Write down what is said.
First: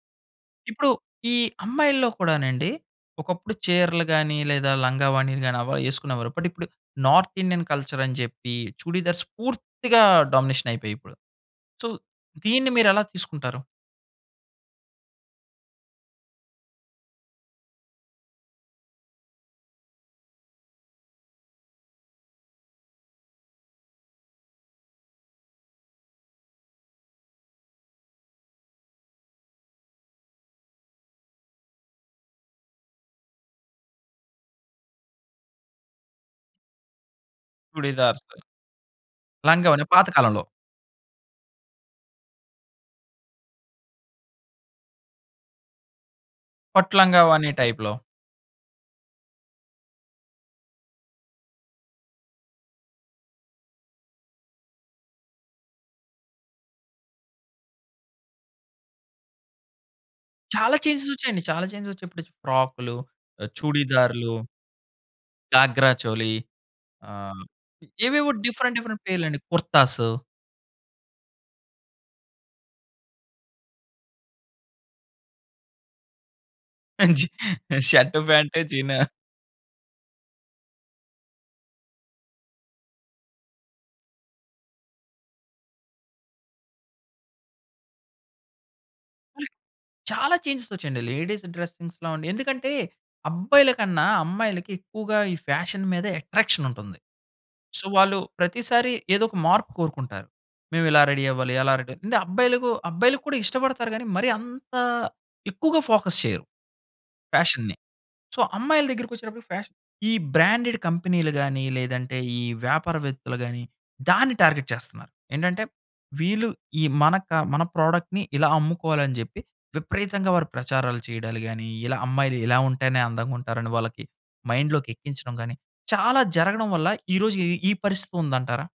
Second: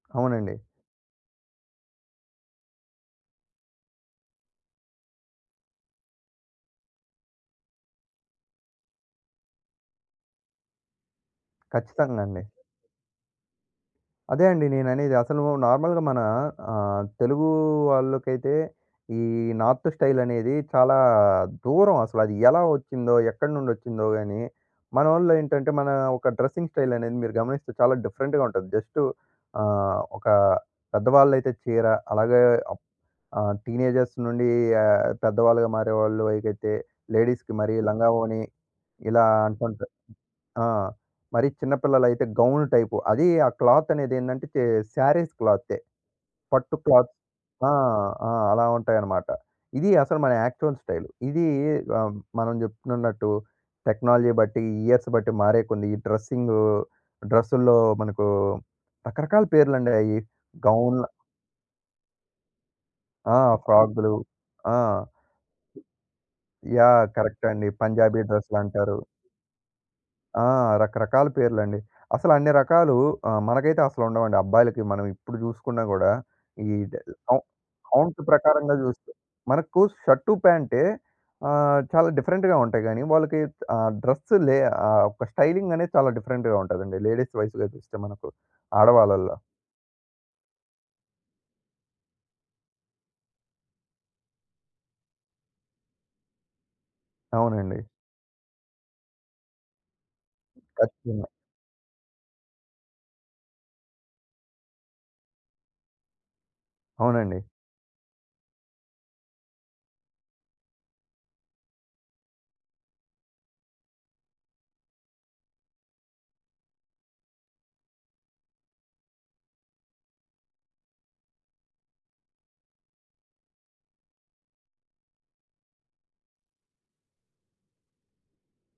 అవునండి. ఇప్పుడు, ఈ అమ్మాయిల్లో కూడానండి. ఒకప్పుడు చీరలు గానీ, లేదా లంగా ఓణీలు గానీ, అవా యేసుకునేవారు, బట్ ఇప్పుడు నార్తిండియన్ కల్చరని చెప్పీ, చుడీదార్స్ పూర్తిగా డామినేషనయిపోయాయి ఇప్పుడు. సో, ఖచ్చితంగండి. దీన్ని మీరెలా తీసుకుంటారు? అదే అండి నేననేది. అసలూ నార్మల్‌గా మనా ఆహ్, తెలుగూ వాళ్ళుకైతే, ఈ నార్త్ స్టైలనేదీ చాలా దూరం. అసలది ఎలా ఒచ్చిందో, ఎక్కడి నుండొచ్చిందో గానీ, మనోళ్ళు ఏంటంటే, మనా ఒక డ్రస్సింగ్ స్టైలనేది మీరు గమనిస్తే చాలా డిఫరెంట్‌గా ఉంటది. జస్టు ఆ! ఒకా పెద్దవాళ్ళైతే చీర, అలాగే అప్ ఆహ్, టీనేజర్స్ నుండీ ఆహ్, పెద్దవాళ్ళుగా మారేవాళ్ళు అయిగతే లేడీస్‌కి మరీ చుడీదార్స్. లంగావోణి, ఇలా లంగా ఓణీ అంటంటా పాత కాలంలో. ఆ! మరి చిన్నపిల్లలైతే గౌన్లు టైపు. అదీ, ఆ క్లాత్తనేదేందంటే చే శారీస్ క్లాత్తే. పట్టు పట్టు క్లాత్ లంగా ఓణీ ఆ! టైప్‌లో. ఆ! అలా ఉంటాయనమాట. ఇది అసలు మన యాక్చువల్ స్టైలు. ఇదీ ఆహ్, మనం చెప్పుకునున్నట్టు టెక్నాలజీ బట్టి, ఇయర్స్ బట్టి మారేయి కొన్ని, ఈ డ్రస్సింగూ. డ్రస్సుల్లో మనకూ రకరకాల పేర్లండే అయి. చాలా గౌన్ల చేంజెసొచ్చాయండి. చాలా చేంజెసొచ్చా ఇప్పుడిచ్ ఫ్రాక్‌లు, ఆ! ఫ్రాగ్‌లు, చుడీదార్లు. ఆ! ఘాగ్రా చోలీ యాహ్! ఆహ్, కరక్టే అండి. పంజాబీ ఏవేవో డిఫరెంట్ డ్రస్‌లంటారు. డిఫరెంట్ పేర్లండి. కుర్తాస్. ఆ! రకరకాల పేర్లండి. అసలు అన్ని రకాలూ, ఆహ్, మనకైతే అసలుండవండి, అబ్బాయిలకి. మనం ఇప్పుడు చూసుకున్నా గూడా, ఈ ద్ ద్ అంజి ఆవ్ కౌంట్ షర్టు, ఫాంట, ప్రకారంగా జీనా? జూస్తే మనకు షర్టు, ప్యాంటే. ఆ! చాలా డిఫరెంట్‌గా ఉంటాయి గానీ, వాళ్ళకి ఆహ్, డ్రస్సు లే ఆహ్, ఒక స్టైలింగనేది చాలా డిఫరెంట్‌గా ఉంటదండి. లేడీస్ వైస్‌గా చూస్తే మనకు, ఆడవాళ్ళల్లో. చాలా చేంజెసొచ్చాయండి. లేడీస్ డ్రసింగ్స్‌లో అండి. ఎందుకంటే, అబ్బాయిల కన్నా అమ్మాయిలకి ఎక్కువగా ఈ ఫ్యాషన్ మీద ఎట్రాక్షనుంటుంది. అవునండి. సో, వాళ్ళు ప్రతిసారి ఏదొక మార్పు కోరుకుంటారు. మేవిలా రెడీ ఖచ్చితంగా. అవ్వాలి అలా రెడీ అంటే, అబ్బాయిలకు అబ్బాయిలుకు కూడా ఇష్టపడతారు గానీ, మరీ అంత ఎక్కువగా ఫోకస్ చెయ్యరు అవునండి. ఫ్యాషన్ని. సో, అమ్మాయిల దగ్గరికొచ్చేటప్పటికి ఫ్యాషన్ ఈ బ్రాండెడ్ కంపెనీలు గానీ, లేదంటే, ఈ వ్యాపారవేత్తలు గానీ, దాన్ని టార్గెట్ చేస్తన్నారు. ఏంటంటే, వీళ్ళు ఈ మన క మన ప్రోడక్ట్‌ని ఇలా అమ్ముకోవాలని జెప్పి విపరీతంగా వారు ప్రచారాలు చెయడాలు గానీ, ఇలా అమ్మాయిలు ఇలా ఉంటేనే అందంగుంటారని వాళ్ళకి మైండ్‌లోకెక్కించడం గానీ, చాలా జరగడం వల్ల ఈ రోజు ఈ ఈ పరిస్థితి ఉందంటారా?